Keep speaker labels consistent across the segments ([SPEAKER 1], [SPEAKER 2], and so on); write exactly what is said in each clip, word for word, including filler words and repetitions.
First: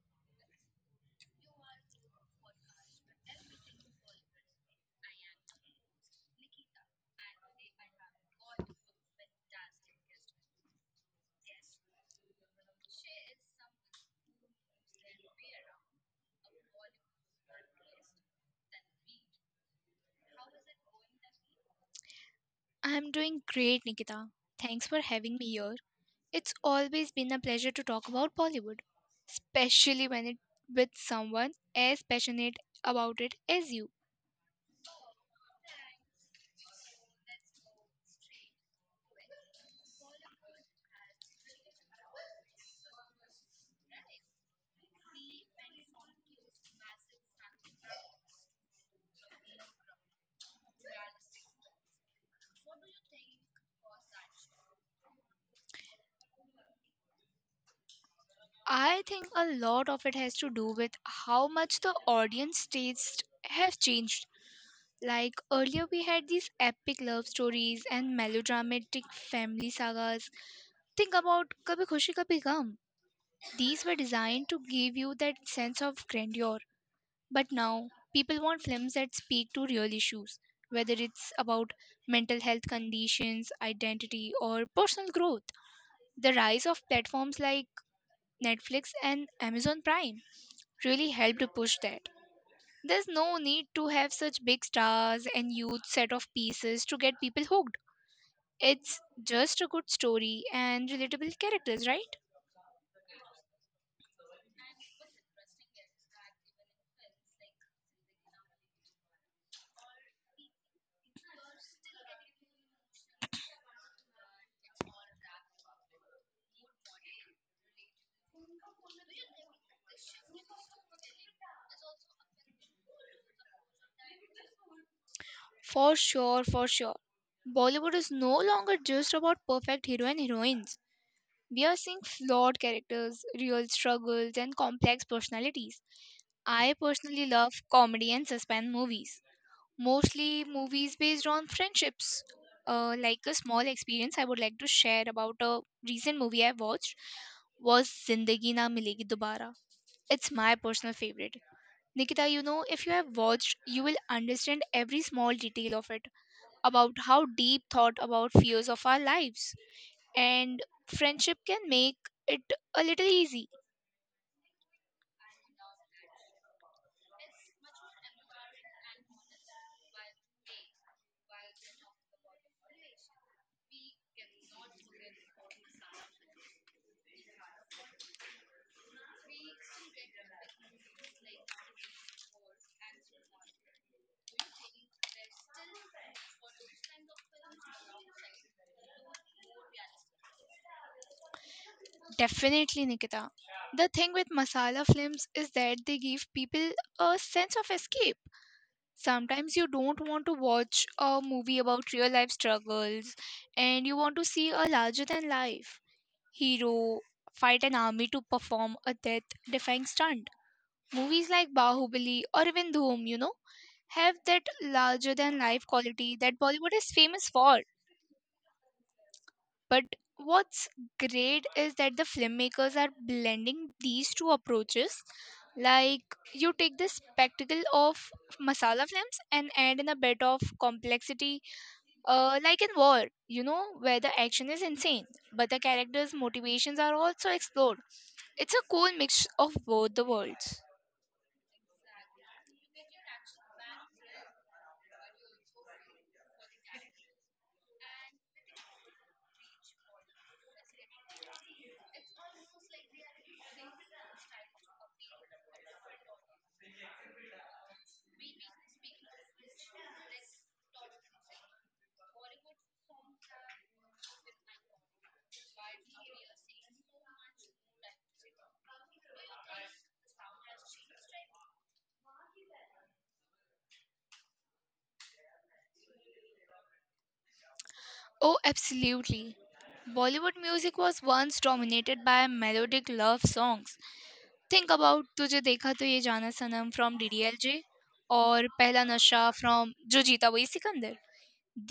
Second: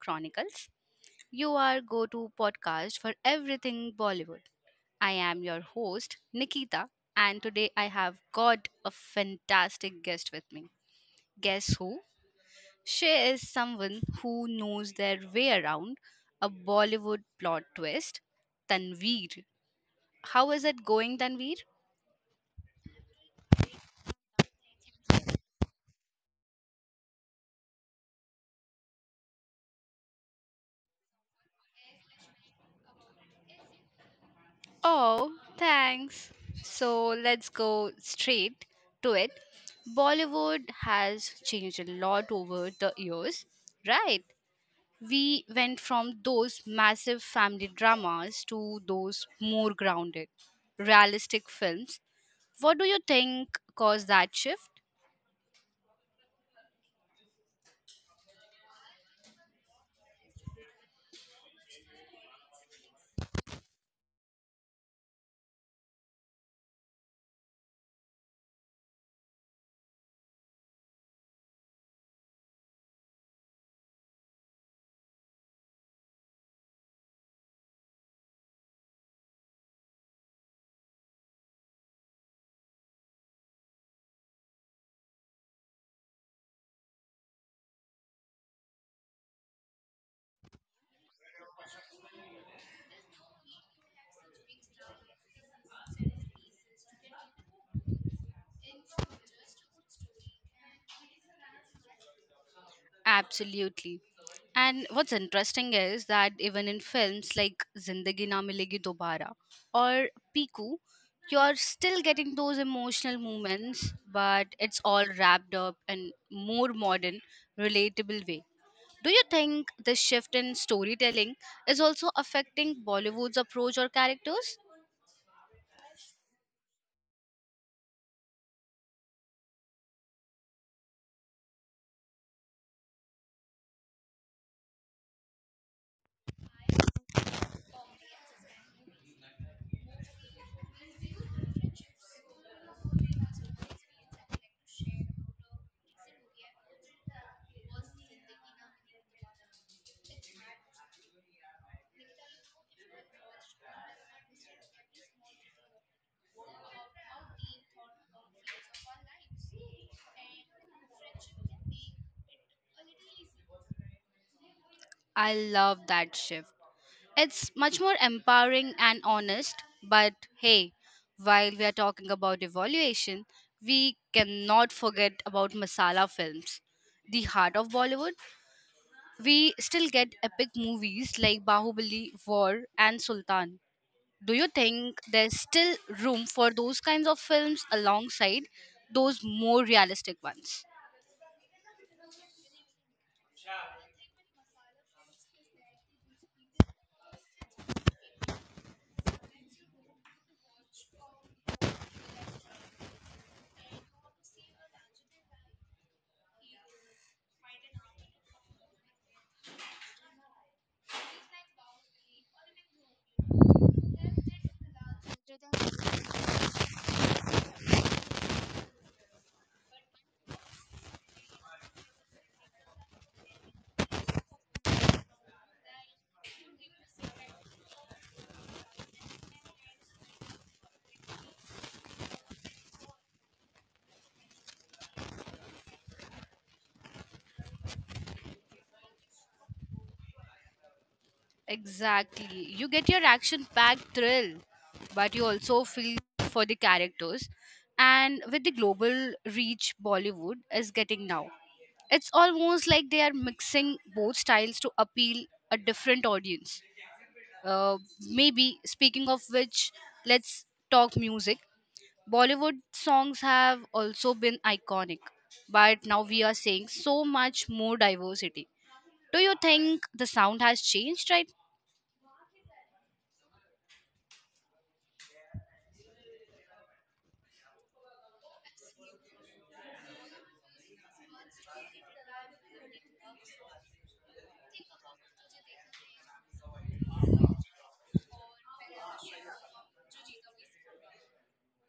[SPEAKER 1] Chronicles. You are go to podcast for everything Bollywood. I am your host Nikita and today I have got a fantastic guest with me. Guess who? She is someone who knows their way around a Bollywood plot twist. Tanveer. How is it going Tanveer?
[SPEAKER 2] I'm doing great, Nikita. Thanks for having me here. It's always been a pleasure to talk about Bollywood, especially when it with someone as passionate about it as you.
[SPEAKER 1] Oh, thanks. So let's go straight to it. Bollywood has changed a lot over the years, right? We went from those massive family dramas to those more grounded, realistic films. What do you think caused that shift?
[SPEAKER 2] I think a lot of it has to do with how much the audience tastes have changed. Like earlier we had these epic love stories and melodramatic family sagas. Think about Kabhi Khushi Kabhi Gum. These were designed to give you that sense of grandeur. But now, people want films that speak to real issues, whether it's about mental health conditions, identity, or personal growth. The rise of platforms like Netflix and Amazon Prime really helped to push that. There's no need to have such big stars and huge set of pieces to get people hooked. It's just a good story and relatable characters, right?
[SPEAKER 1] Absolutely. And what's interesting is that even in films like Zindagi Na Milegi Dobara or Piku, you're still getting those emotional moments, but it's all wrapped up in more modern, relatable way. Do you think this shift in storytelling is also affecting Bollywood's approach or characters?
[SPEAKER 2] For sure, for sure. Bollywood is no longer just about perfect hero and heroines. We are seeing flawed characters, real struggles, and complex personalities. I personally love comedy and suspense movies, mostly movies based on friendships. Uh, like a small experience I would like to share about a recent movie I watched was Zindagi Na Milegi Dobara. It's my personal favorite. Nikita, you know, if you have watched, you will understand every small detail of it about how deep thought about fears of our lives and friendship can make it a little easy.
[SPEAKER 1] I love that shift. It's much more empowering and honest, but hey, while we are talking about evaluation, we cannot forget about masala films. The heart of Bollywood, we still get epic movies like Bahubali, War, and Sultan. Do you think there's still room for those kinds of films alongside those more realistic ones?
[SPEAKER 2] Definitely, Nikita. The thing with masala films is that they give people a sense of escape. Sometimes you don't want to watch a movie about real life struggles and you want to see a larger than life hero fight an army to perform a death defying stunt. Movies like Bahubali or even Dhoom, you know, have that larger than life quality that Bollywood is famous for. But what's great is that the filmmakers are blending these two approaches. Like you take the spectacle of masala films and add in a bit of complexity, uh, like in war, you know, where the action is insane, but the characters' motivations are also explored. It's a cool mix of both the worlds.
[SPEAKER 1] Exactly. You get your action packed thrill, but you also feel for the characters. And with the global reach Bollywood is getting now, it's almost like they are mixing both styles to appeal a different audience. Uh, maybe, speaking of which, let's talk music. Bollywood songs have also been iconic, but now we are seeing so much more diversity. Do you think the sound has changed, right?
[SPEAKER 2] Oh, absolutely. Bollywood music was once dominated by melodic love songs. Think about तुझे देखा तो ये जाना सनम from D D L J और पहला नशा from जो जीता वही Sikandar.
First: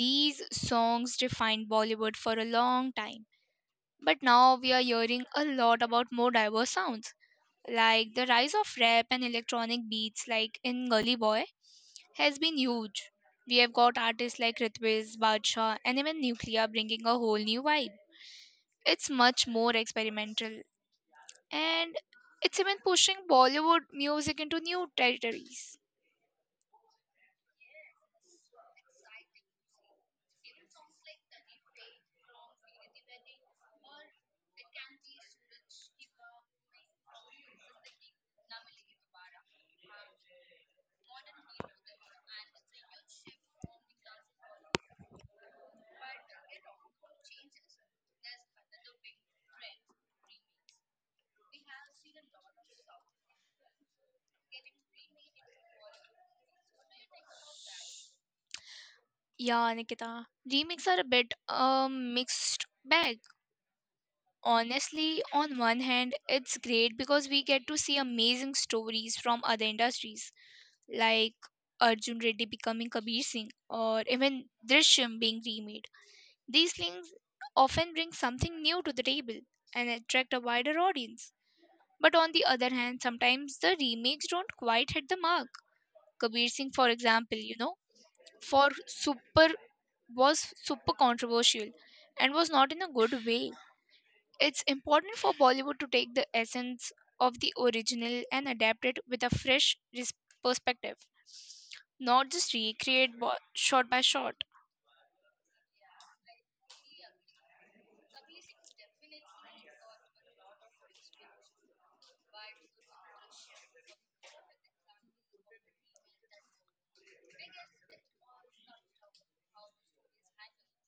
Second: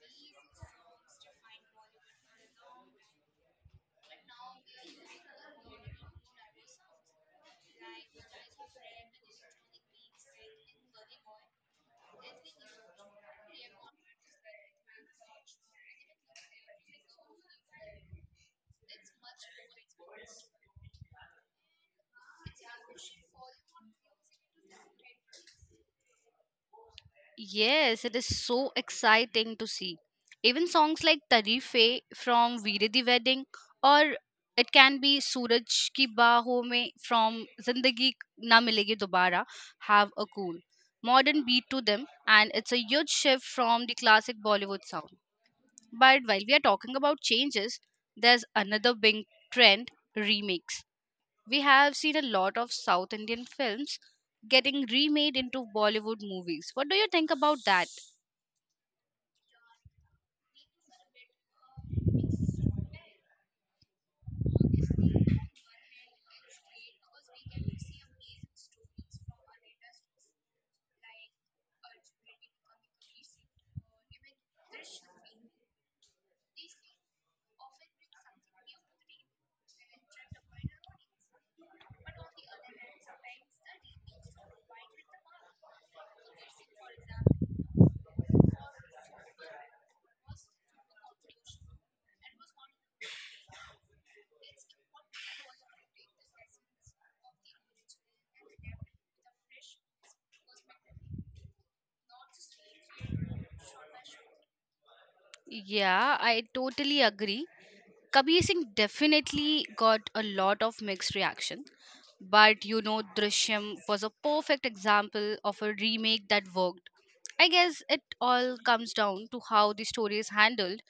[SPEAKER 2] These songs defined Bollywood for a long time, but now we are hearing a lot about more diverse sounds. Like the rise of rap and electronic beats, like in Gully Boy, has been huge. We have got artists like Ritviz, Badshah, and even Nuclear bringing a whole new vibe. It's much more experimental and it's even pushing Bollywood music into new territories.
[SPEAKER 1] Yes, it is so exciting to see. Even songs like Tarife from Veere Di Wedding or it can be Suraj Ki Baahon Mein from Zindagi Na Milegi Dobara have a cool modern beat to them and it's a huge shift from the classic Bollywood sound. But while we are talking about changes, there's another big trend, remakes. We have seen a lot of South Indian films getting remade into Bollywood movies. What do you think about that?
[SPEAKER 2] Yeah, Nikita, remakes are a bit a mixed bag. Honestly, on one hand, it's great because we get to see amazing stories from other industries, like Arjun Reddy becoming Kabir Singh or even Drishyam being remade. These things often bring something new to the table and attract a wider audience. But on the other hand, sometimes the remakes don't quite hit the mark. Kabir Singh, for example, you know, for super was super controversial and was not in a good way. It's important for Bollywood to take the essence of the original and adapt it with a fresh res- perspective, not just recreate bo- shot by shot.
[SPEAKER 1] Yeah, I totally agree. Kabir Singh definitely got a lot of mixed reaction. But you know, Drishyam was a perfect example of a remake that worked. I guess it all comes down to how the story is handled.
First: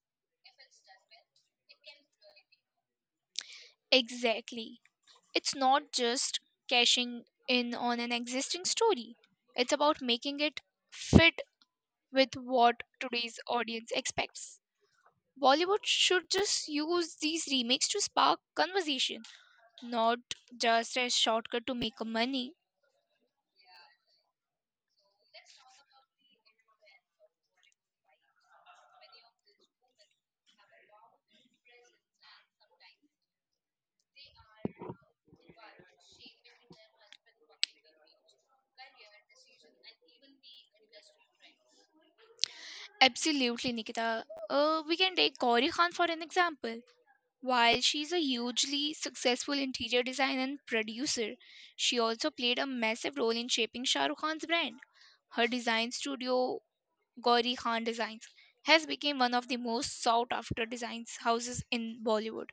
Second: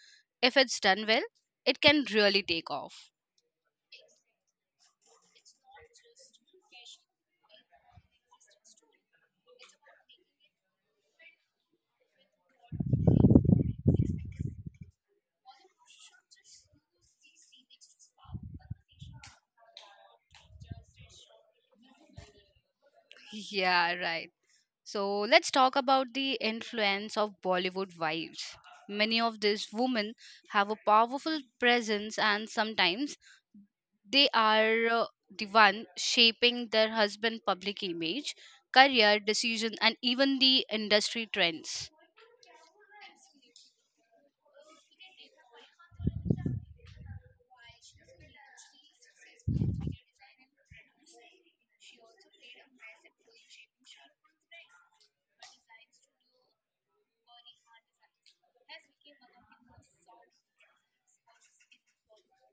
[SPEAKER 1] If it's done well, it can really take off.
[SPEAKER 2] Exactly. It's not just cashing in on an existing story, it's about making it fit with what today's audience expects. Bollywood should just use these remakes to spark conversation, not just a shortcut to make money.
[SPEAKER 1] Yeah, right. So let's talk about the influence of Bollywood wives. Many of these women have a powerful presence, and sometimes they are uh, the one shaping their husband' public image, career decision, and even the industry trends.
[SPEAKER 2] Absolutely, Nikita. Uh, we can take Gauri Khan for an example. While she's a hugely successful interior designer and producer, she also played a massive role in shaping Shah Rukh Khan's brand. Her design studio Gauri Khan Designs, has become one of the most sought after designs houses in Bollywood.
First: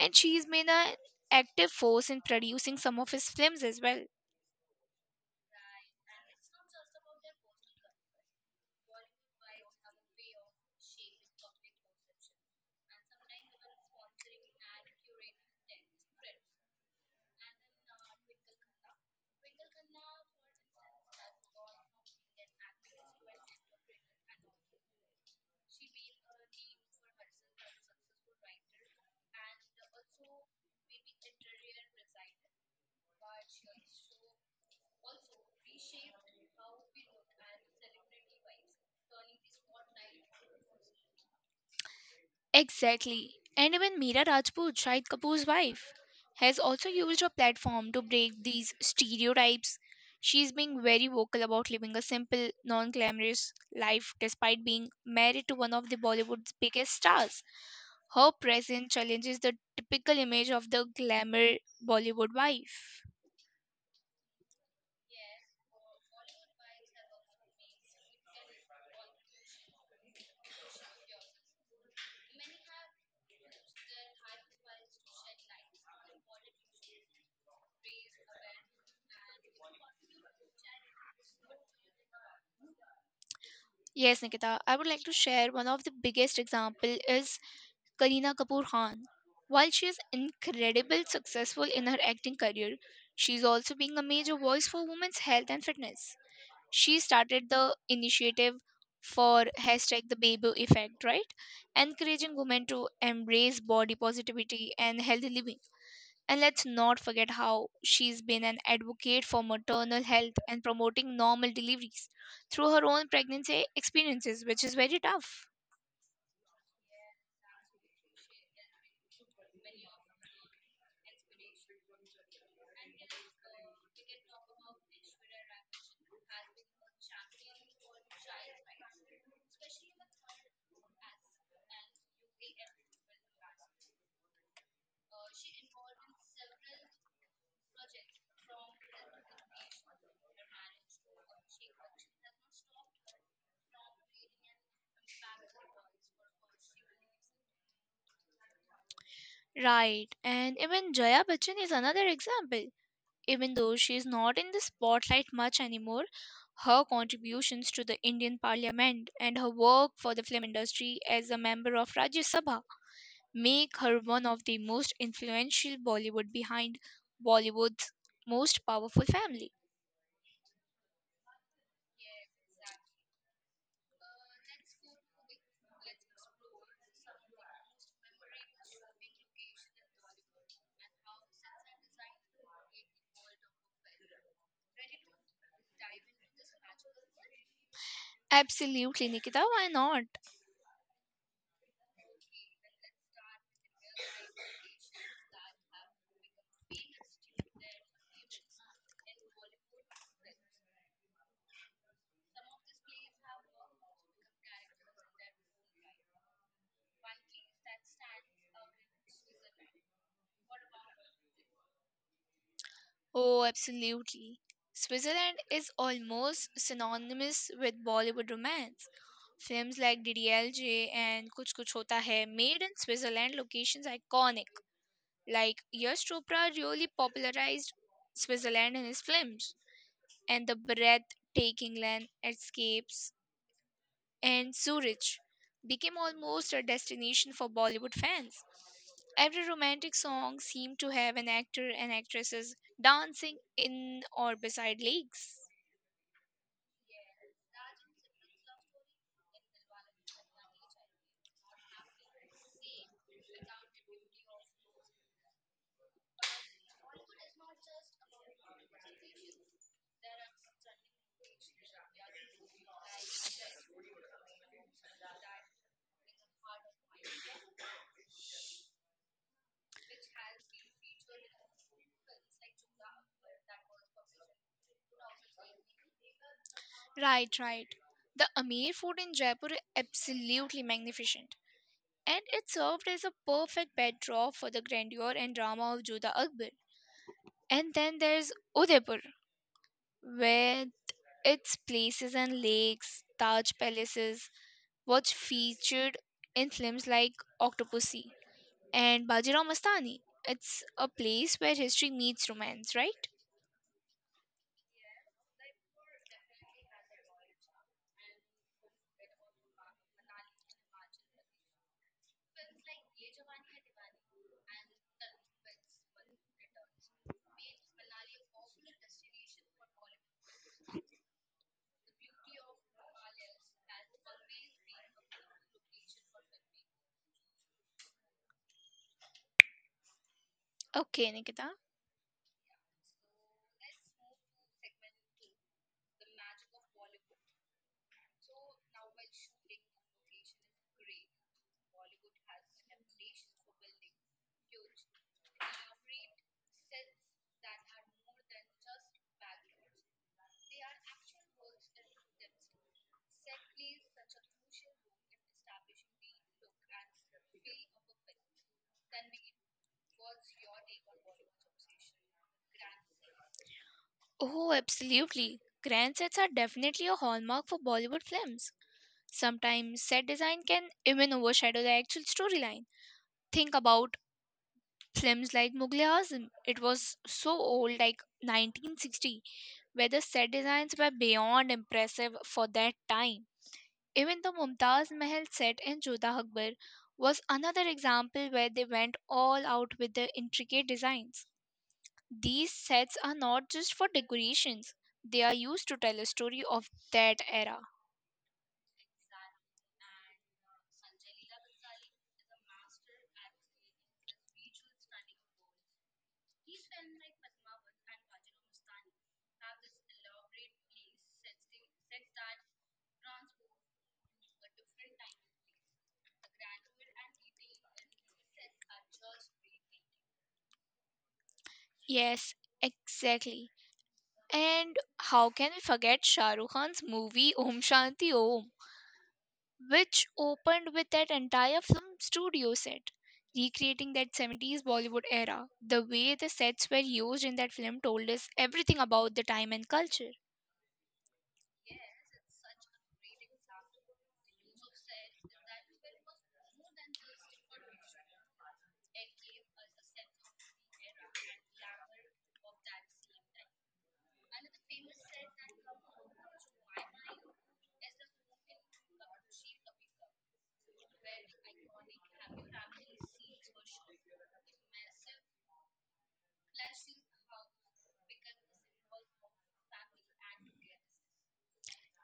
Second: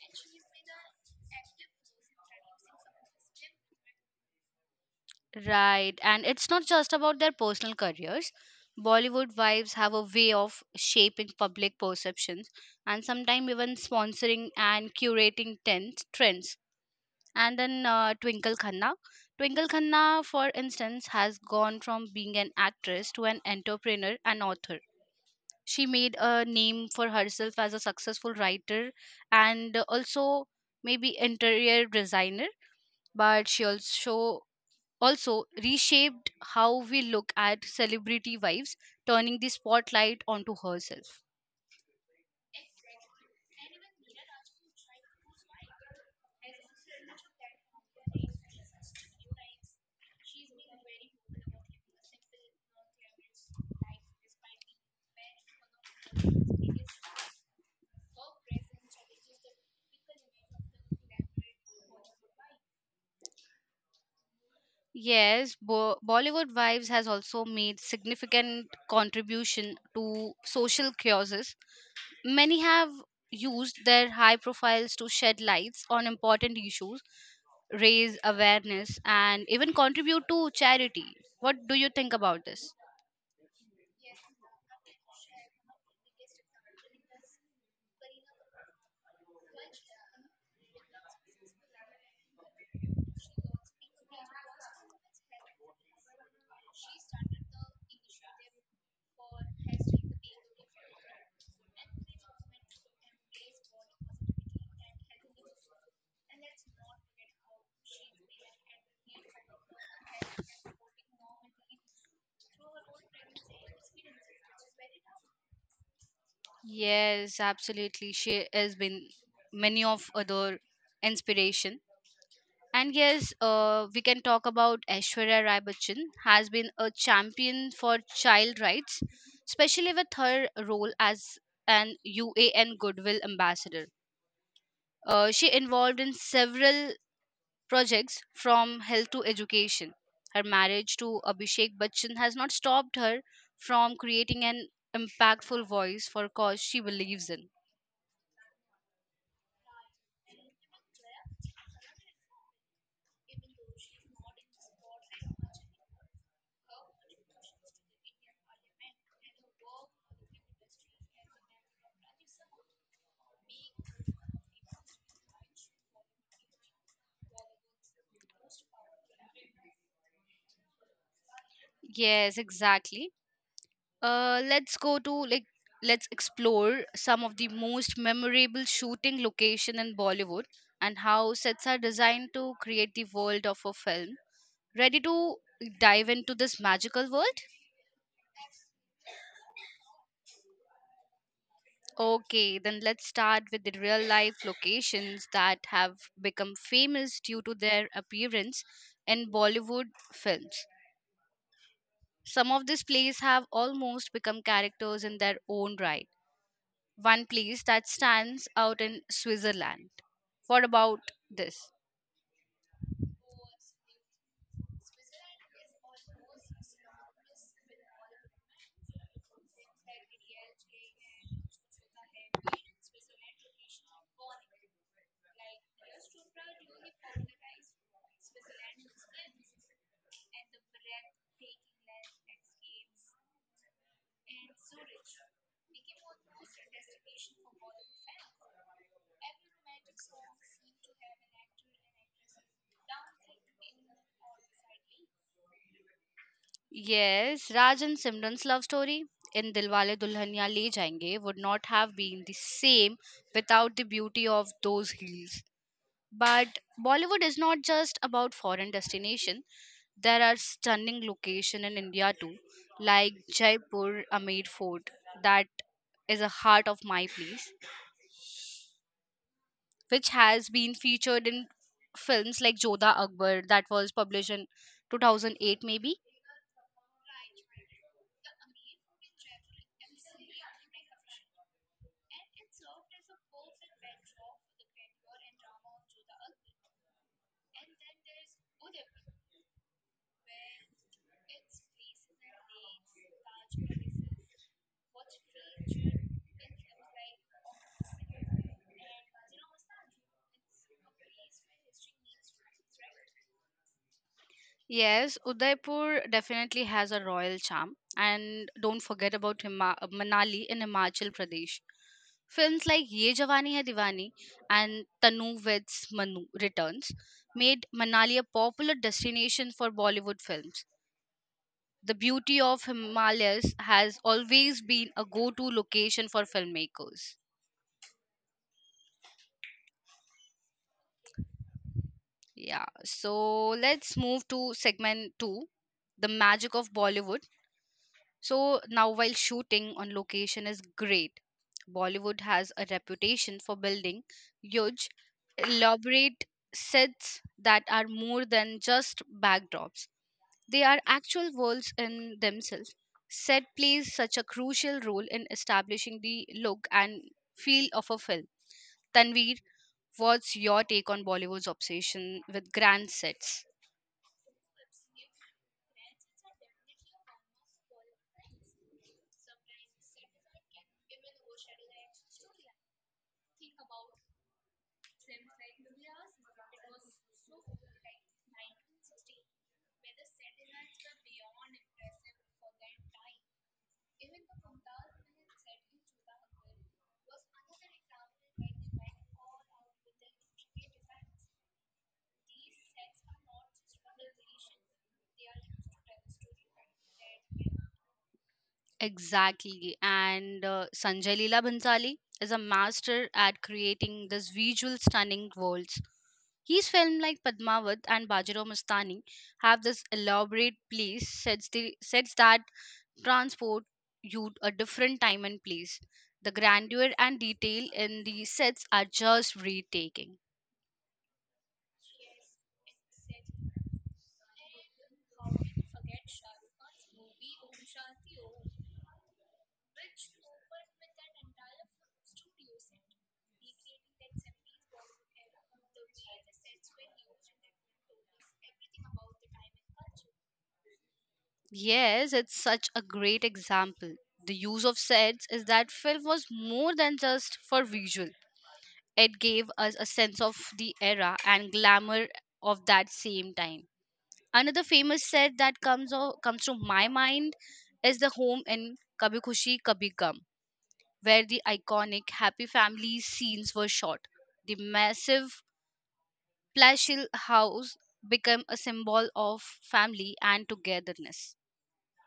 [SPEAKER 2] And she has been an active force in producing some of his films as well.
[SPEAKER 1] Right, and it's not just about their personal careers. Bollywood wives have a way of shaping public perceptions and sometimes even sponsoring and curating ten- trends and then uh, Twinkle Khanna. Twinkle Khanna, for instance, has gone from being an actress to an entrepreneur and author. She made a name for herself as a successful writer and also maybe interior designer, but she also also reshaped how we look at celebrity wives, turning the spotlight onto herself.
[SPEAKER 2] Exactly. And even Meera Rajput, Shahid Kapoor's wife, has also used her platform to break these stereotypes. She's being very vocal about living a simple, non glamorous life despite being married to one of the Bollywood's biggest stars. Her presence challenges the typical image of the glamour Bollywood wife.
[SPEAKER 1] Yes, Bo- Bollywood Vibes has also made significant contribution to social causes. Many have used their high profiles to shed lights on important issues, raise awareness, and even contribute to charity. What do you think about this?
[SPEAKER 2] Yes, Nikita, I would like to share one of the biggest example is Kareena Kapoor Khan. While she is incredibly successful in her acting career, she is also being a major voice for women's health and fitness. She started the initiative for hashtag the baby effect, right? Encouraging women to embrace body positivity and healthy living. And let's not forget how she's been an advocate for maternal health and promoting normal deliveries through her own pregnancy experiences, which is very tough.
[SPEAKER 1] Yes, absolutely. She has been many of other inspiration. And yes, uh, we can talk about Aishwarya Rai Bachchan has been a champion for child rights, especially with her role as an U A N Goodwill Ambassador. Uh, she involved in several projects from health to education. Her marriage to Abhishek Bachchan has not stopped her from creating an impactful voice for cause she believes in.
[SPEAKER 2] Right, and even Jaya Bachchan is another example. Even though she is not in the spotlight much anymore, her contributions to the Indian Parliament and her work for the film industry as a member of Rajya Sabha make her one of the most influential Bollywood behind Bollywood's most powerful family.
[SPEAKER 1] Yes, exactly. Uh, let's go to like Let's explore some of the most memorable shooting location in Bollywood and how sets are designed to create the world of a film. Ready to dive into this magical world?
[SPEAKER 2] Absolutely, Nikita, why not?
[SPEAKER 1] Okay, then let's start with the real life locations that have become famous due to their appearance in Bollywood films. Some of these plays have almost become characters in their own right. One place that stands out in Switzerland. What about this?
[SPEAKER 2] Oh, absolutely. Switzerland is almost synonymous with Bollywood romance. Films like D D L J and Kuch Kuch Hota Hai made in Switzerland locations iconic. Like Yash Chopra really popularized Switzerland in his films and the breathtaking land escapes and Zurich became almost a destination for Bollywood fans. Every romantic song seemed to have an actor and actresses dancing in or beside lakes.
[SPEAKER 1] Yes, Raj and Simran's love story in Dilwale Dulhania Le Jayenge would not have been the same without the beauty of those hills. But Bollywood is not just about foreign destination. There are stunning locations in India too, like Jaipur Amer Fort. That is a heart of my place, which has been featured in films like Jodha Akbar that was published in two thousand eight maybe.
[SPEAKER 2] Right, right. The Amir Fort in Jaipur is absolutely magnificent, and it served as a perfect backdrop for the grandeur and drama of Jodha Akbar. And then there's Udaipur, where its places and lakes, Taj palaces, was featured in films like Octopussy and Bajirao Mastani. It's a place where history meets romance, right?
[SPEAKER 1] Yes, Udaipur definitely has a royal charm, and don't forget about Hima- uh, Manali in Himachal Pradesh. Films like Ye Jawani Hai Diwani and Tanu Veds Manu Returns made Manali a popular destination for Bollywood films. The beauty of Himalayas has always been a go-to location for filmmakers.
[SPEAKER 2] Okay, Nikita.
[SPEAKER 1] Yeah, so let's move to segment two, the magic of Bollywood. So now, while shooting on location is great, Bollywood has a reputation for building huge, elaborate sets that are more than just backdrops. They are actual worlds in themselves. Set plays such a crucial role in establishing the look and feel of a film. Tanveer, what's your take on Bollywood's obsession with grand sets?
[SPEAKER 2] Oh, absolutely. Grand sets are definitely a hallmark for Bollywood films. Sometimes set design can even overshadow the actual storyline. Think about films like Mughal Azam. It was so old, like nineteen sixty, where the set designs were beyond impressive for that time. Even the Mumtaz Mahal set in Jodha Akbar was another example where they went all out with the intricate designs. These sets are not just for decorations, they are used to tell a story of that era.
[SPEAKER 1] Exactly. And uh, Sanjay Leela Bhansali is a master at creating this visual stunning worlds. His film like Padmavat and Bajirao Mastani have this elaborate place sets, the, sets that transport you a different time and place. The grandeur and detail in the sets are just breathtaking.
[SPEAKER 2] Yes, exactly. And how can we forget Shah Rukh Khan's movie Om Shanti Om, which opened with that entire film studio set, recreating that seventies Bollywood era? The way the sets were used in that film told us everything about the time and culture.
[SPEAKER 1] Yes, it's such a great example. The use of sets is that film was more than just for visual. It gave us a sense of the era and glamour of that same time. Another famous set that comes o- comes to my mind is the home in Kabhi Khushi Kabhi Gum, where the iconic Happy Family scenes were shot. The massive palatial house became a symbol of family and togetherness.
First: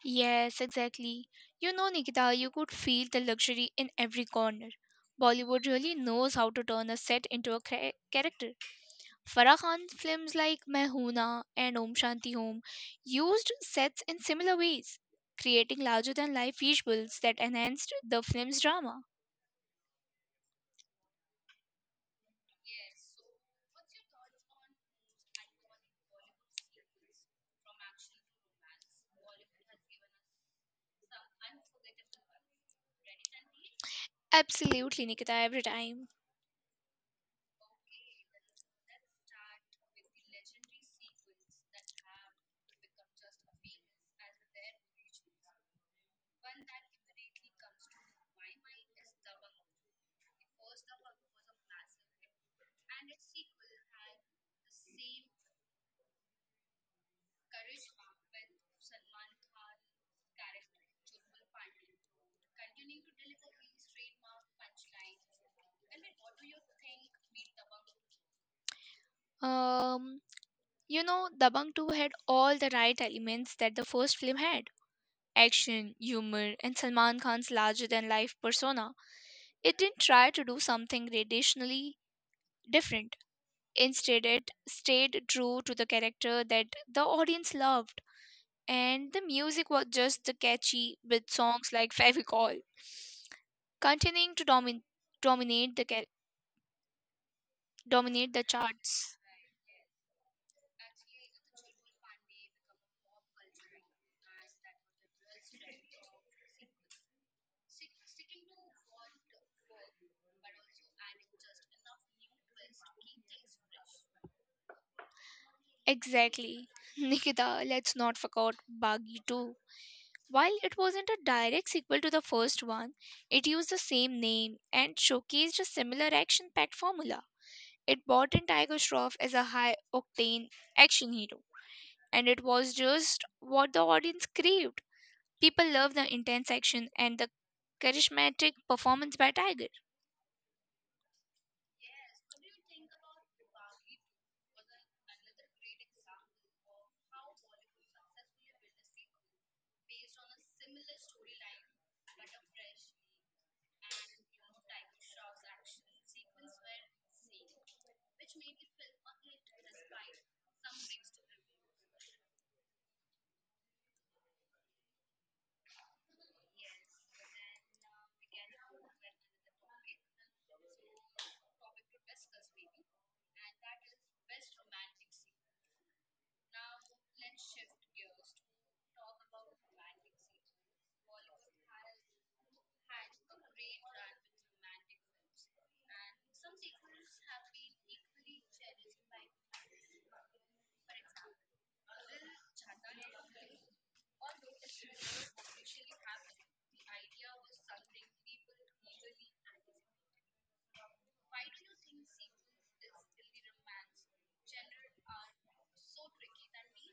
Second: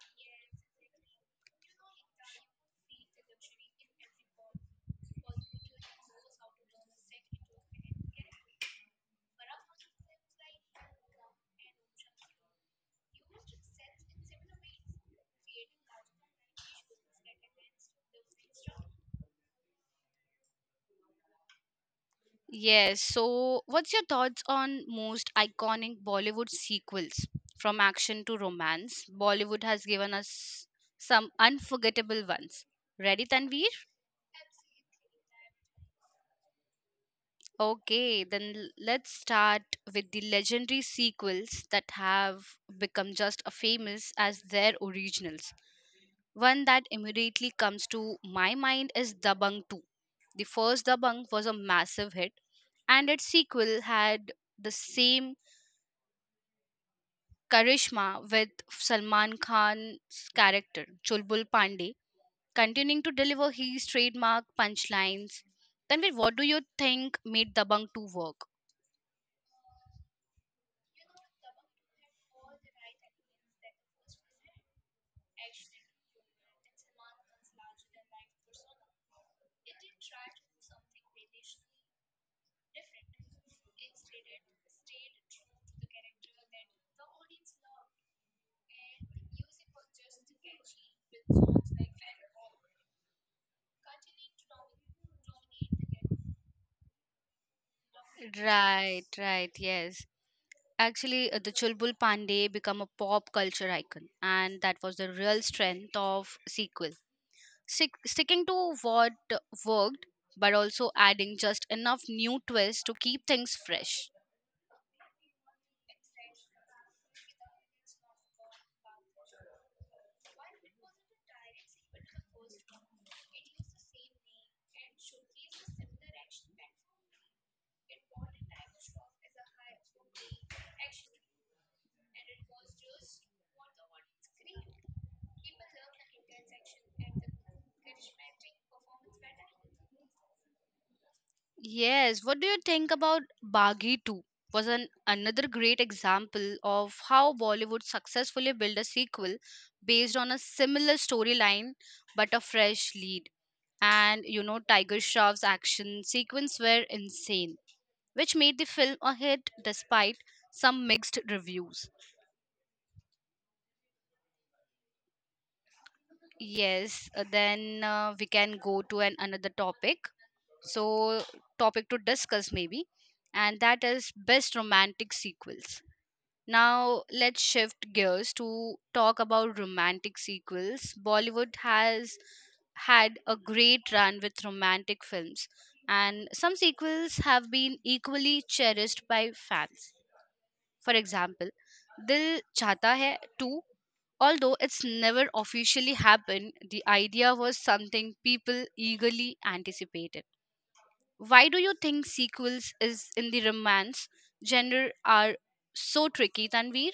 [SPEAKER 2] Yes, exactly. You know, Nikita, you could feel the luxury in every corner. Bollywood really knows how to turn a set into a cha- character. Farah Khan's films like Mehuna and Om Shanti Om used sets in similar ways, creating larger than life visuals that enhanced the film's drama.
[SPEAKER 1] Yes. So, what's your thoughts on most iconic Bollywood sequels from action to romance? Bollywood has given us some unforgettable ones. Ready, Tanveer?
[SPEAKER 2] Absolutely, Nikita, every time.
[SPEAKER 1] Okay, then l- let's start with the legendary sequels that have become just as famous as their originals. One that immediately comes to my mind is Dabang two. The first Dabang was a massive hit, and its sequel had the same Karishma with Salman Khan's character Chulbul Pandey continuing to deliver his trademark punchlines. Tanvir, what do you think made Dabang two work?
[SPEAKER 2] Um, you know, Dabang two had all the right elements that the first film had action, humor, and Salman Khan's larger than life persona. It didn't try to do something raditionally different. Instead, it stayed true to the character that the audience loved, and the music was just the catchy with songs like Fevicol, continuing to domin- dominate the ca- dominate the
[SPEAKER 1] Right,
[SPEAKER 2] charts.
[SPEAKER 1] right, yes. Actually, uh, the Chulbul Pandey become a pop culture icon, and that was the real strength of sequel. Stick, sticking to what worked, but also adding just enough new twists to keep things fresh.
[SPEAKER 2] Exactly. Nikita, let's not forget Bagi two. While it wasn't a direct sequel to the first one, it used the same name and showcased a similar action packed formula. It brought in Tiger Shroff as a high octane action hero, and it was just what the audience craved. People loved the intense action and the charismatic performance by Tiger.
[SPEAKER 1] Yes, what do you think about Baghi two? Was an another great example of how Bollywood successfully built a sequel based on a similar storyline but a fresh lead. And you know, Tiger Shroff's action sequence were insane, which made the film a hit despite some mixed reviews. Yes, uh, then uh, We can go to an another topic, so topic to discuss maybe, and that is best romantic sequels. Now, let's shift gears to talk about romantic sequels. Bollywood has had a great run with romantic films, and some sequels have been equally cherished by fans. For example, Dil Chahta Hai two. Although it's never officially happened, the idea was something people eagerly anticipated. Why do you think sequels is in the romance genre are so tricky, Tanveer?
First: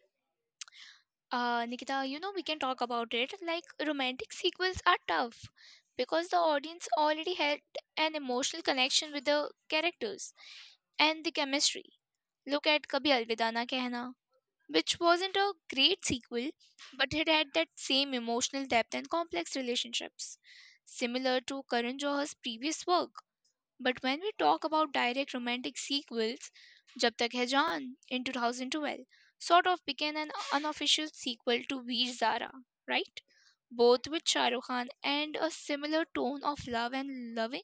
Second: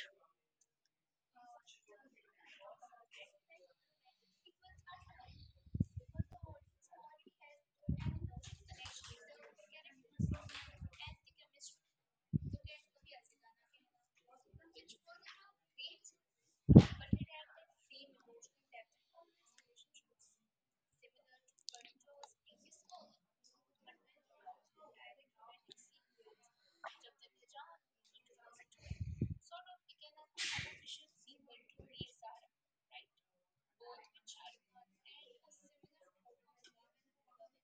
[SPEAKER 2] Uh, Nikita, you know, we can talk about it. Like, romantic sequels are tough because the audience already had an emotional connection with the characters and the chemistry. Look at Kabhi Alvida Na Kehna, which wasn't a great sequel, but it had that same emotional depth and complex relationships, similar to Karan Johar's previous work. But when we talk about direct romantic sequels, Jab Tak Hai Jaan in two thousand twelve sort of became an unofficial sequel to Veer Zara, right? Both with Shah Rukh Khan and a similar tone of love and loving.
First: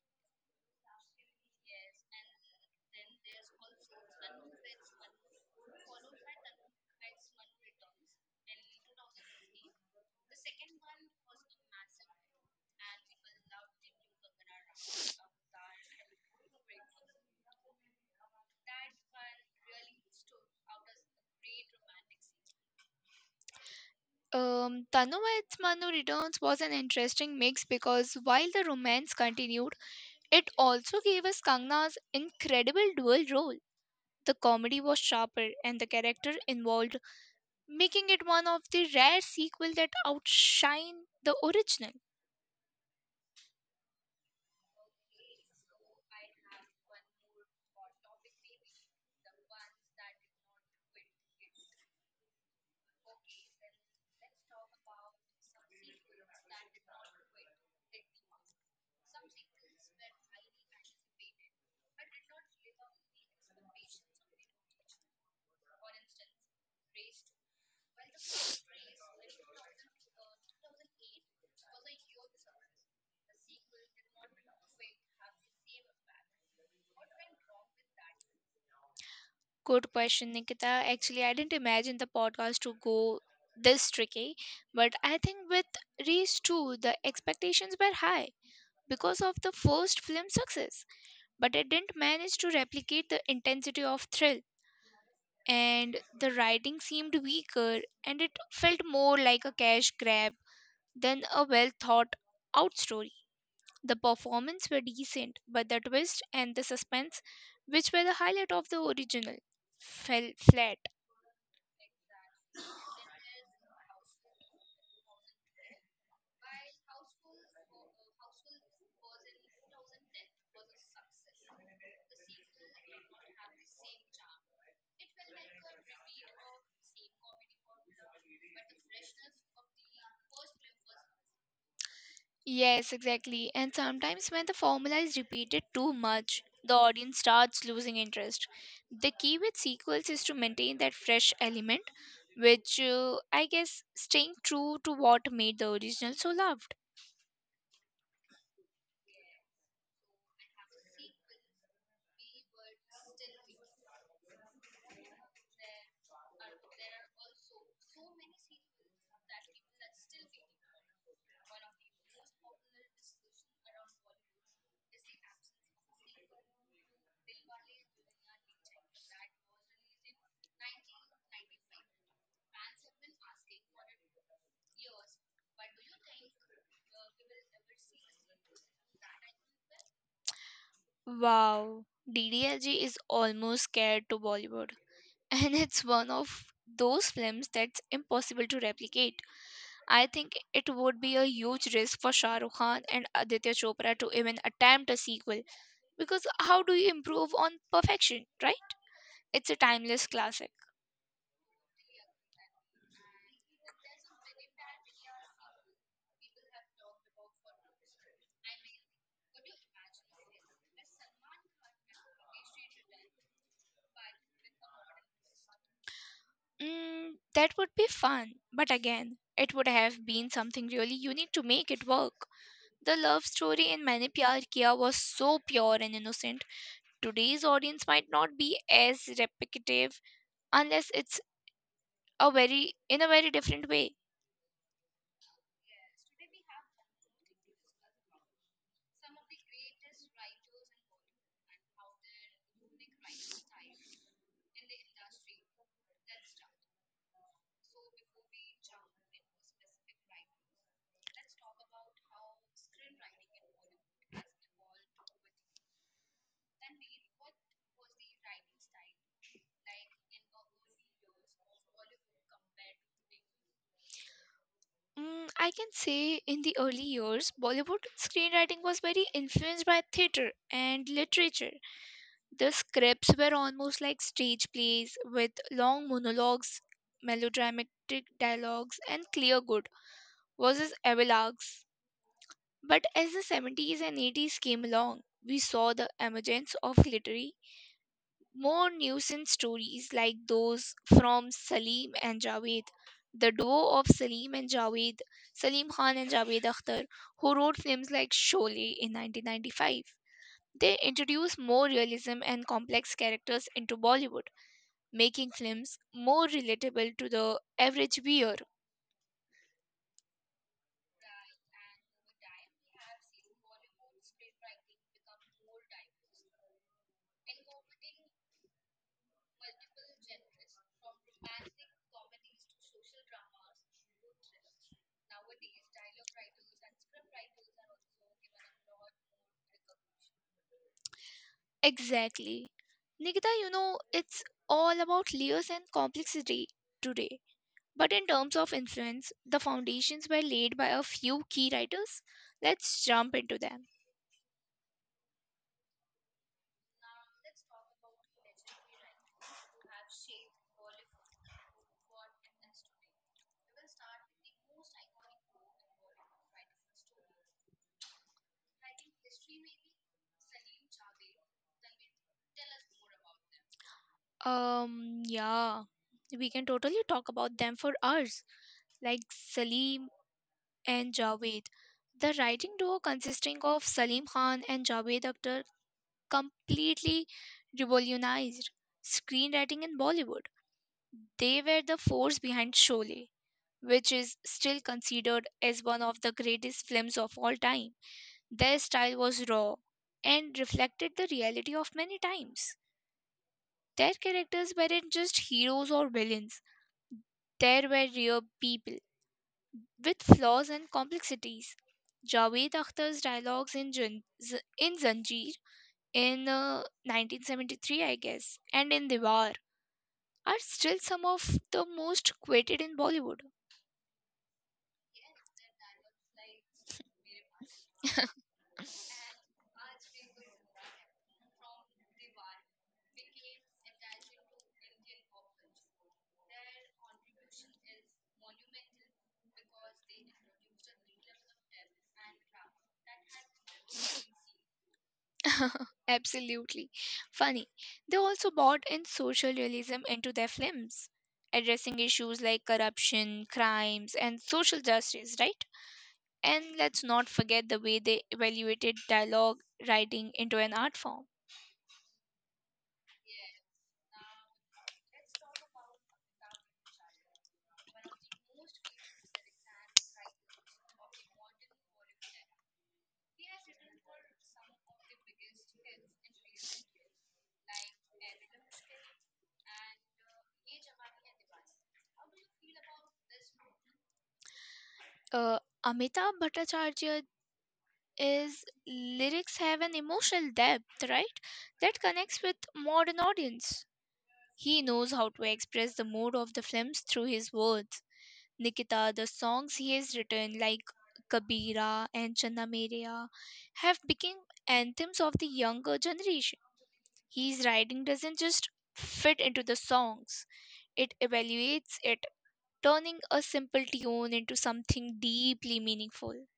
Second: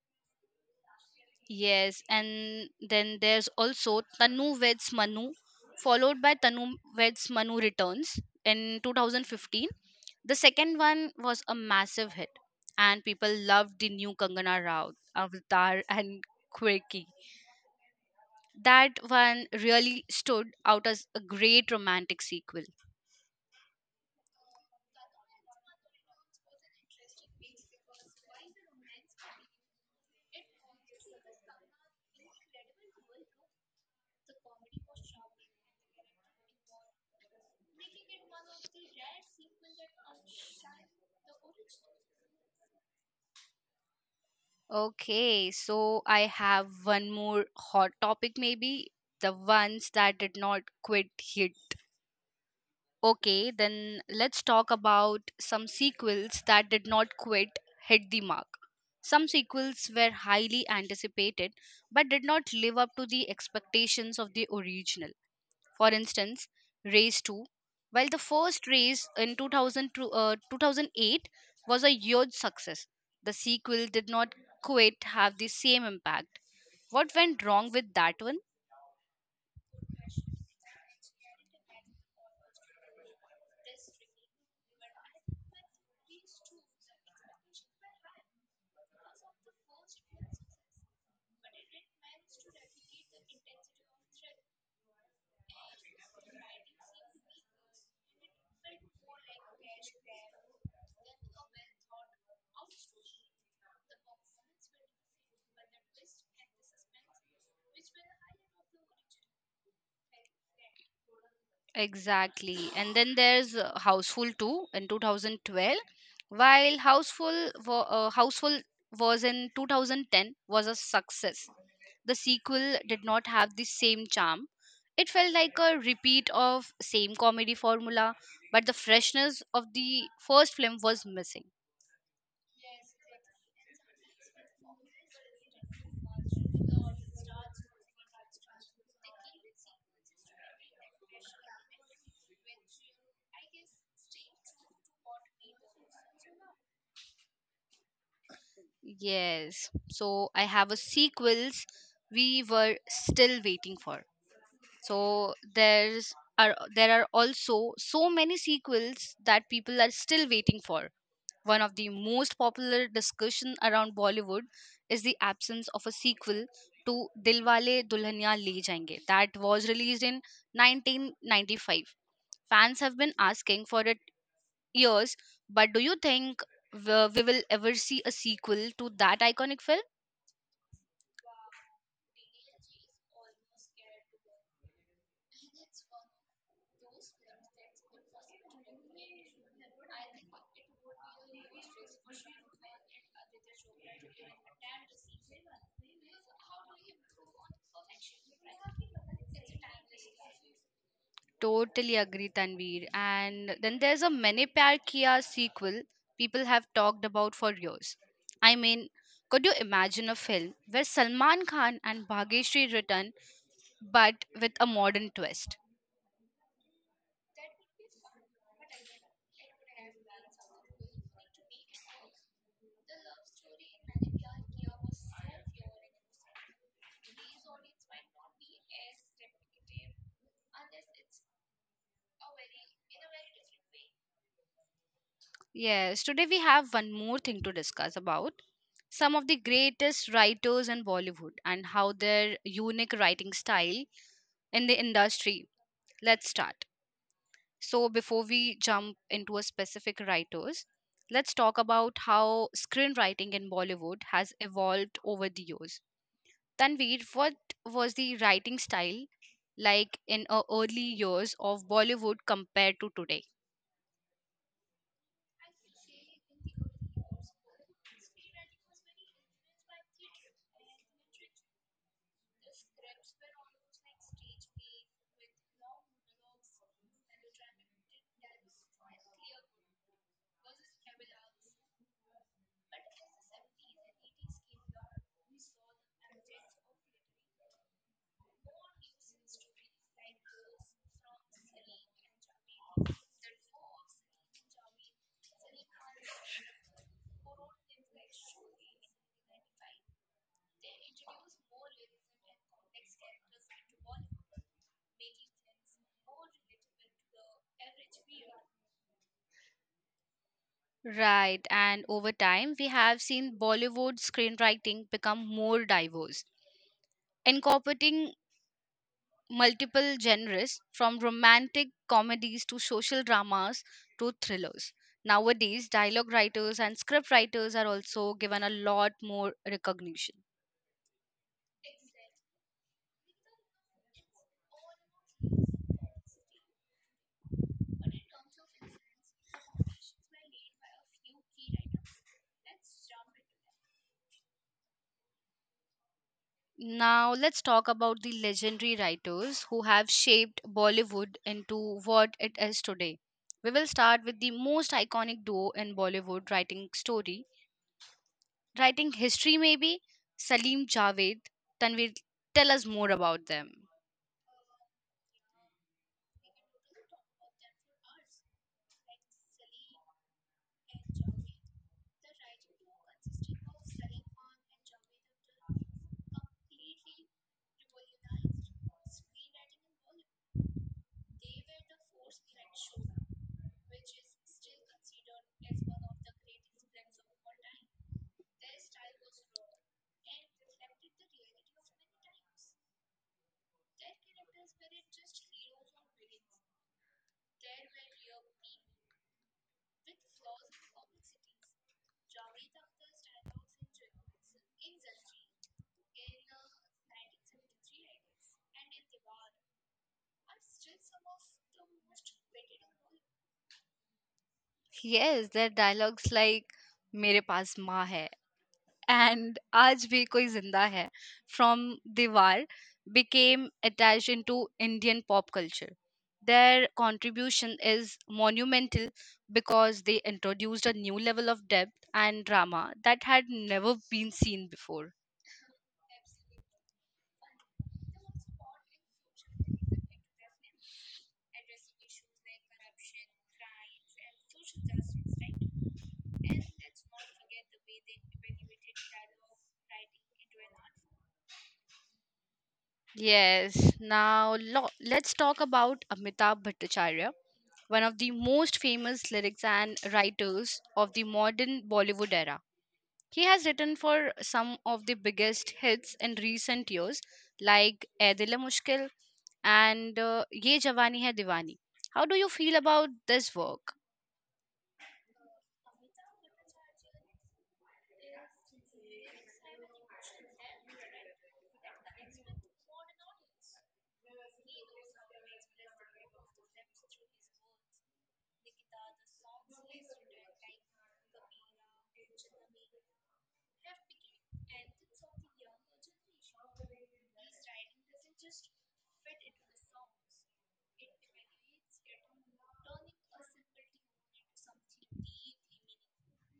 [SPEAKER 1] Yes, and then there's also Tanu Veds Manu, followed by Tanu Veds Manu Returns in twenty fifteen. The second one was a massive hit, and people loved the new Kangana Rao, Avatar, and Quirky. That one really stood out as a great romantic sequel.
[SPEAKER 2] Um, Tanu Its Manu Returns was an interesting mix because while the romance continued, it also gave us Kangna's incredible dual role. The comedy was sharper and the character involved, making it one of the rare sequels that outshine the original.
[SPEAKER 1] Okay, so I have one more hot topic, maybe the ones that did not quit hit. Okay, then let's talk about some sequels that did not quite hit the mark. Some sequels were highly anticipated but did not live up to the expectations of the original. For instance, Race two. While the first race in two thousand to, uh, two thousand eight was a huge success, the sequel did not quite have the same impact. What went wrong with that one?
[SPEAKER 2] Good question, Nikita. Actually, I didn't imagine the podcast to go this tricky, but I think with Race two, the expectations were high because of the first film success, but it didn't manage to replicate the intensity of thrill and the writing seemed weaker and it felt more like a cash grab than a well thought out story. The performance were decent, but the twist and the suspense, which were the highlight of the original, fell flat.
[SPEAKER 1] Exactly. And then there's uh, Houseful two in two thousand twelve, while Houseful wa- uh, Houseful was in two thousand ten was a success. The sequel did not have the same charm. It felt like a repeat of same comedy formula, but the freshness of the first film was missing.
[SPEAKER 2] Yes, exactly. And sometimes when the formula is repeated too much, the audience starts losing interest. The key with sequels is to maintain that fresh element, which uh, I guess staying true to what made the original so loved.
[SPEAKER 1] Yes. So I have a sequels we were still waiting for. So there's are there are also so many sequels that people are still waiting for. One of the most popular discussion around Bollywood is the absence of a sequel to Dilwale Dulhania Le Jayenge that was released in nineteen ninety-five. Fans have been asking for it years, but do you think we we will ever see a sequel to that iconic
[SPEAKER 2] Wow, D D L G is almost scared to Bollywood, and it's one of those films that's impossible to
[SPEAKER 1] film?
[SPEAKER 2] replicate. I think it would be a huge risk for Shah Rukh Khan and Aditya Chopra to even attempt a sequel because how do you improve on perfection, right? It's a timeless classic.
[SPEAKER 1] Totally agree, Tanvir. And then there's a Mene Pyar Kiya sequel people have talked about for years. I mean, could you imagine a film where Salman Khan and Bhageshri return, but with a modern twist?
[SPEAKER 2] Mm, that would be fun, but again, it would have been something really unique to make it work. The love story in Maine Pyar Kiya was so pure and innocent. Today's audience might not be as repetitive unless it's a very in a very different way.
[SPEAKER 1] Yes, today we have one more thing to discuss about some of the greatest writers in Bollywood and how their unique writing style in the industry. Let's start. So, before we jump into a specific writers, let's talk about how screenwriting in Bollywood has evolved over the years. Tanveer, what was the writing style like in uh, early years of Bollywood compared to today?
[SPEAKER 2] Mm, I can say in the early years, Bollywood screenwriting was very influenced by theatre and literature. The scripts were almost like stage plays with long monologues, melodramatic dialogues, and clear good versus epilogues. But as the seventies and eighties came along, we saw the emergence of literary more nuisance stories like those from Salim and Javed. The duo of Salim and Javed, Salim Khan and Javed Akhtar, who wrote films like Sholay in nineteen ninety-five. They introduced more realism and complex characters into Bollywood, making films more relatable to the average viewer.
[SPEAKER 1] Right, and over time, we have seen Bollywood screenwriting become more diverse, incorporating multiple genres from romantic comedies to social dramas to thrillers. Nowadays, dialogue writers and script writers are also given a lot more recognition.
[SPEAKER 2] Exactly. Nikita, you know, it's all about layers and complexity today. But in terms of influence, the foundations were laid by a few key writers. Let's jump into them.
[SPEAKER 1] Now, let's talk about the legendary writers who have shaped Bollywood into what it is today. We will start with the most iconic duo in Bollywood writing story, writing history maybe, Salim Javed. Tanvir, tell us more about them.
[SPEAKER 2] Um, yeah, we can totally talk about them for hours, like Salim and Javed. The writing duo consisting of Salim Khan and Javed Akhtar completely revolutionized screenwriting in Bollywood. They were the force behind Sholay, which is still considered as one of the greatest films of all time. Their style was raw and reflected the reality of many times. Their characters weren't just heroes or villains, there were real people with flaws and complexities. Javed Akhtar's dialogues in, Jan- Z- in Zanjeer in uh, nineteen seventy-three, I guess, and in Diwar are still some of the most quoted in Bollywood.
[SPEAKER 1] Yes, their dialogues like मेरे पास माँ है and आज भी कोई जिंदा है from Diwar became attached into Indian pop culture. Their contribution is monumental because they introduced a new level of depth and drama that had never been seen before.
[SPEAKER 2] Absolutely. Funny. They also brought in social realism into their films, addressing issues like corruption, crimes, and social justice, right? And let's not forget the way they evaluated dialogue writing into an art form.
[SPEAKER 1] Yes, now lo- let's talk about Amitabh Bhattacharya, one of the most famous lyrics and writers of the modern Bollywood era. He has written for some of the biggest hits in recent years, like "Ae Dil E Mushkil" and uh, "Ye Jawani Hai Diwani." How do you feel about this work?
[SPEAKER 2] Uh, Amitabh Bhattacharya is lyrics have an emotional depth, right? That connects with modern audience. He knows how to express the mood of the films through his words. Nikita, the songs he has written, like Kabira and Channa Merea, have become anthems of the younger generation. His writing doesn't just fit into the songs, it evaluates it, turning a simple tune into something deeply meaningful.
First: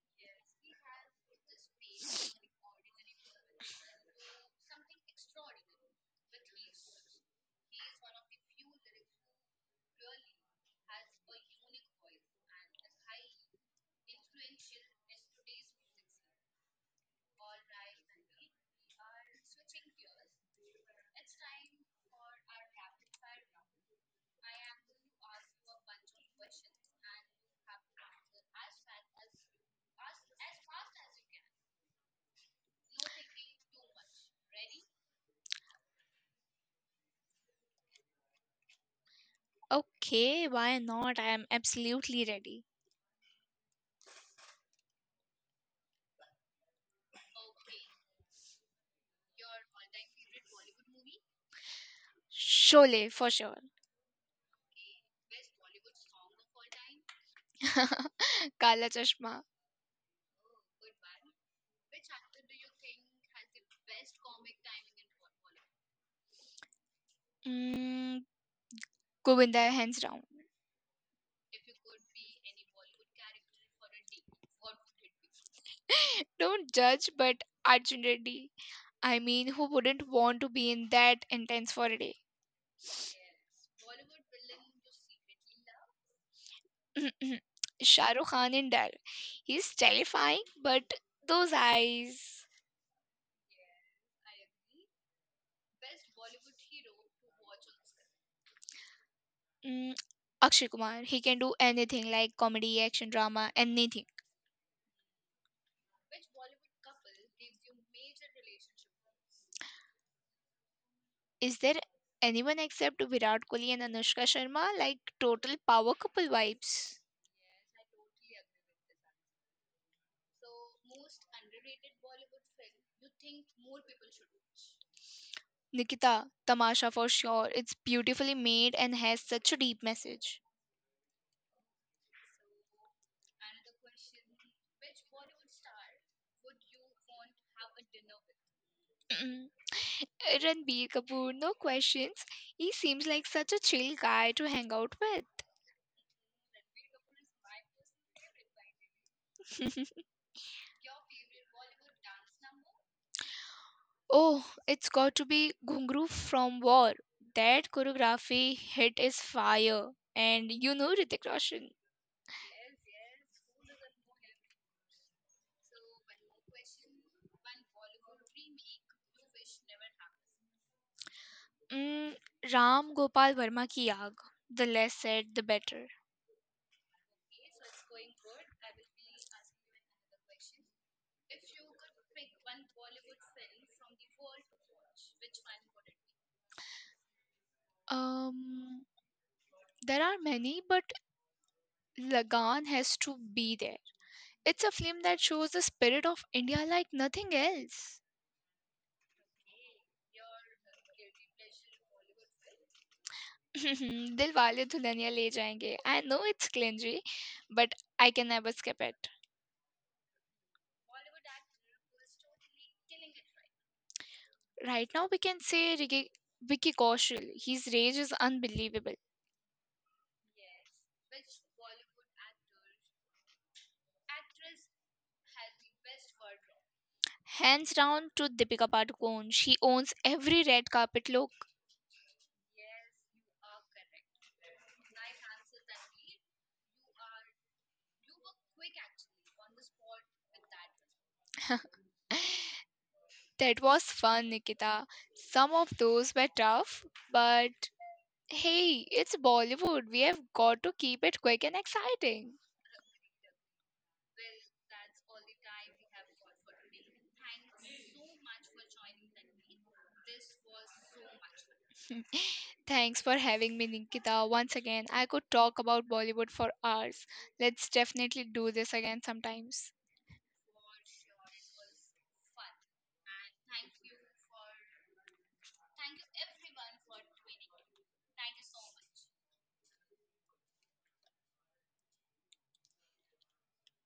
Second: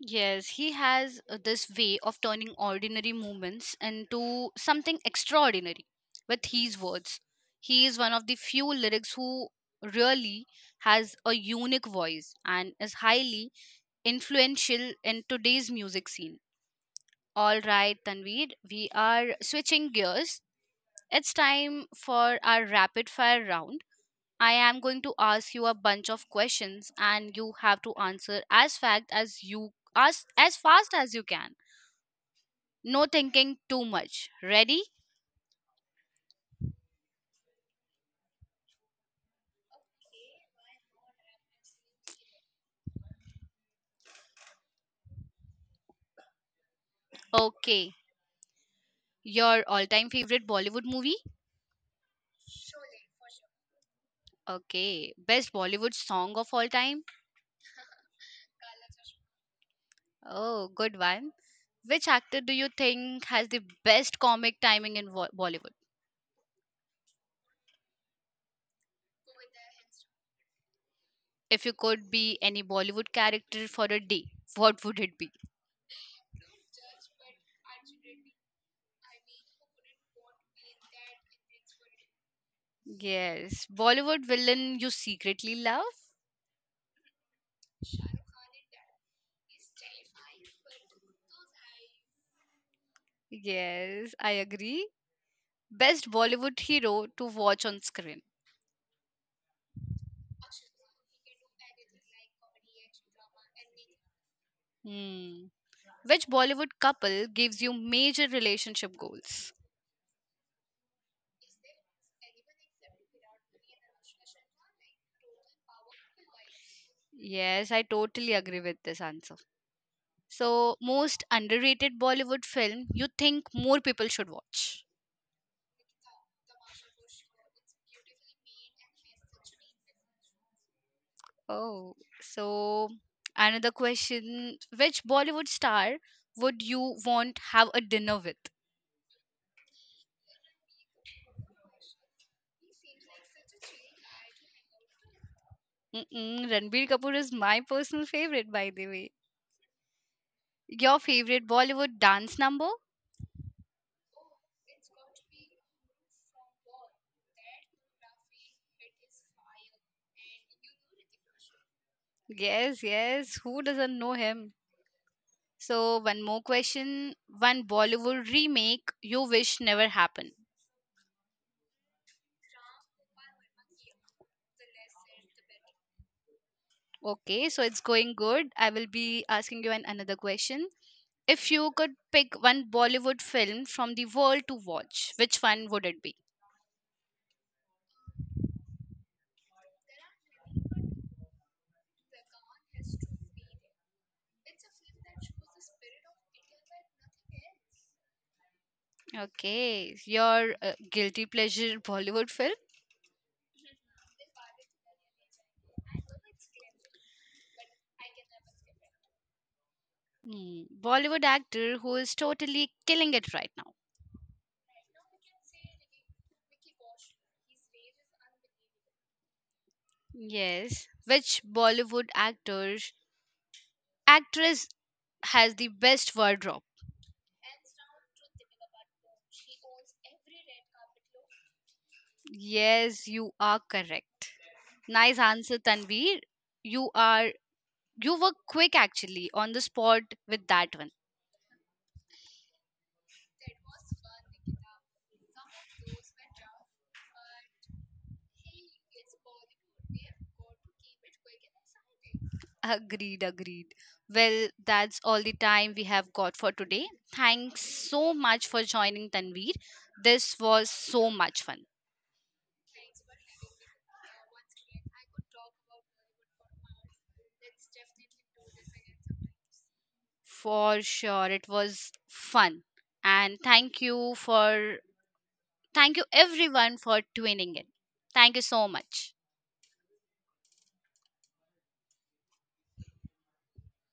[SPEAKER 1] Yes, he has uh, this way of turning ordinary moments into something extraordinary with his words. He is one of the few lyrics who really has a unique voice and is highly influential in today's music scene. All right, Tanveer, we are switching gears. It's time for our rapid fire round. I am going to ask you a bunch of questions and you have to answer as fact as you as as fast as you can, no thinking too much. Ready?
[SPEAKER 2] Okay, why not? I am absolutely ready.
[SPEAKER 1] Okay. Your all time favorite Bollywood movie?
[SPEAKER 2] Sholay, for sure.
[SPEAKER 1] Okay. Best Bollywood song of all time?
[SPEAKER 2] Kala Chashma.
[SPEAKER 1] Oh, good one. Which actor do you think has the best comic timing in Wo- Bollywood?
[SPEAKER 2] Mm, Govinda, hands down.
[SPEAKER 1] If you could be any Bollywood character for a day, what would it be?
[SPEAKER 2] Don't judge, but Arjun Reddy. I mean, who wouldn't want to be in that intense for a day?
[SPEAKER 1] Yes. Bollywood villain you secretly love?
[SPEAKER 2] Shah Rukh Khan in Dal. He's terrifying, but those eyes.
[SPEAKER 1] Yes, I agree. Best Bollywood hero to watch on screen?
[SPEAKER 2] Mm, Akshay Kumar, he can do anything like comedy, action, drama, anything.
[SPEAKER 1] Hmm. Which Bollywood couple gives you major relationship goals?
[SPEAKER 2] Is there anyone except Virat Kohli and Anushka Sharma? Like total power couple vibes.
[SPEAKER 1] Yes, I totally agree with this answer. So, most underrated Bollywood film you think more people should watch?
[SPEAKER 2] Nikita, Tamasha for sure. It's beautifully made and has such a deep message.
[SPEAKER 1] Oh, so another question, which Bollywood star would you want have a dinner with?
[SPEAKER 2] Ranbir Kapoor, no questions. He seems like such a chill guy to hang out with.
[SPEAKER 1] Mm-mm, Ranbir Kapoor is my personal favorite by the way. Your favorite Bollywood dance number?
[SPEAKER 2] Oh, it's got to be Ghungru from War. That choreography hit is fire. And you know Ritik Roshan.
[SPEAKER 1] Yes, yes, who doesn't know him? So, one more question. One Bollywood remake you wish never happened.
[SPEAKER 2] Mm, Ram Gopal Verma ki Aag. The less said, the better.
[SPEAKER 1] Okay, so it's going good. I will be asking you an another question. If you could pick one Bollywood film from the world to watch, which one would it be?
[SPEAKER 2] Um, there are many, but Lagan has to be there. It's a film that shows the spirit of India like nothing else.
[SPEAKER 1] Okay, your uh, guilty pleasure Bollywood film?
[SPEAKER 2] दिल वाले Dulhania Le Jayenge I know it's cringy but I can never skip it
[SPEAKER 1] Hmm. Bollywood actor who is totally killing it right now.
[SPEAKER 2] right now we can say Ricky, Vicky Kaushal. His rage is unbelievable.
[SPEAKER 1] Yes. Which Bollywood actor, actress has the best wardrobe?
[SPEAKER 2] Hands down to Deepika Padukone. She owns every red carpet look.
[SPEAKER 1] Yes, you are correct. Nice answer, Tanveer. You are you were quick actually on the spot with that one.
[SPEAKER 2] That was fun, Nikita. Some of those were tough, but hey, it's Bollywood. We have got to keep it quick and exciting.
[SPEAKER 1] Agreed, agreed. Well, that's all the time we have got for today. Thanks so much for joining, Tanveer. This was so much fun.
[SPEAKER 2] Thanks for having me, Nikita. Once again, I could talk about Bollywood for hours. Let's definitely do this again sometimes.
[SPEAKER 1] For sure, it was fun. And thank you for thank you everyone for tuning in. Thank you so much.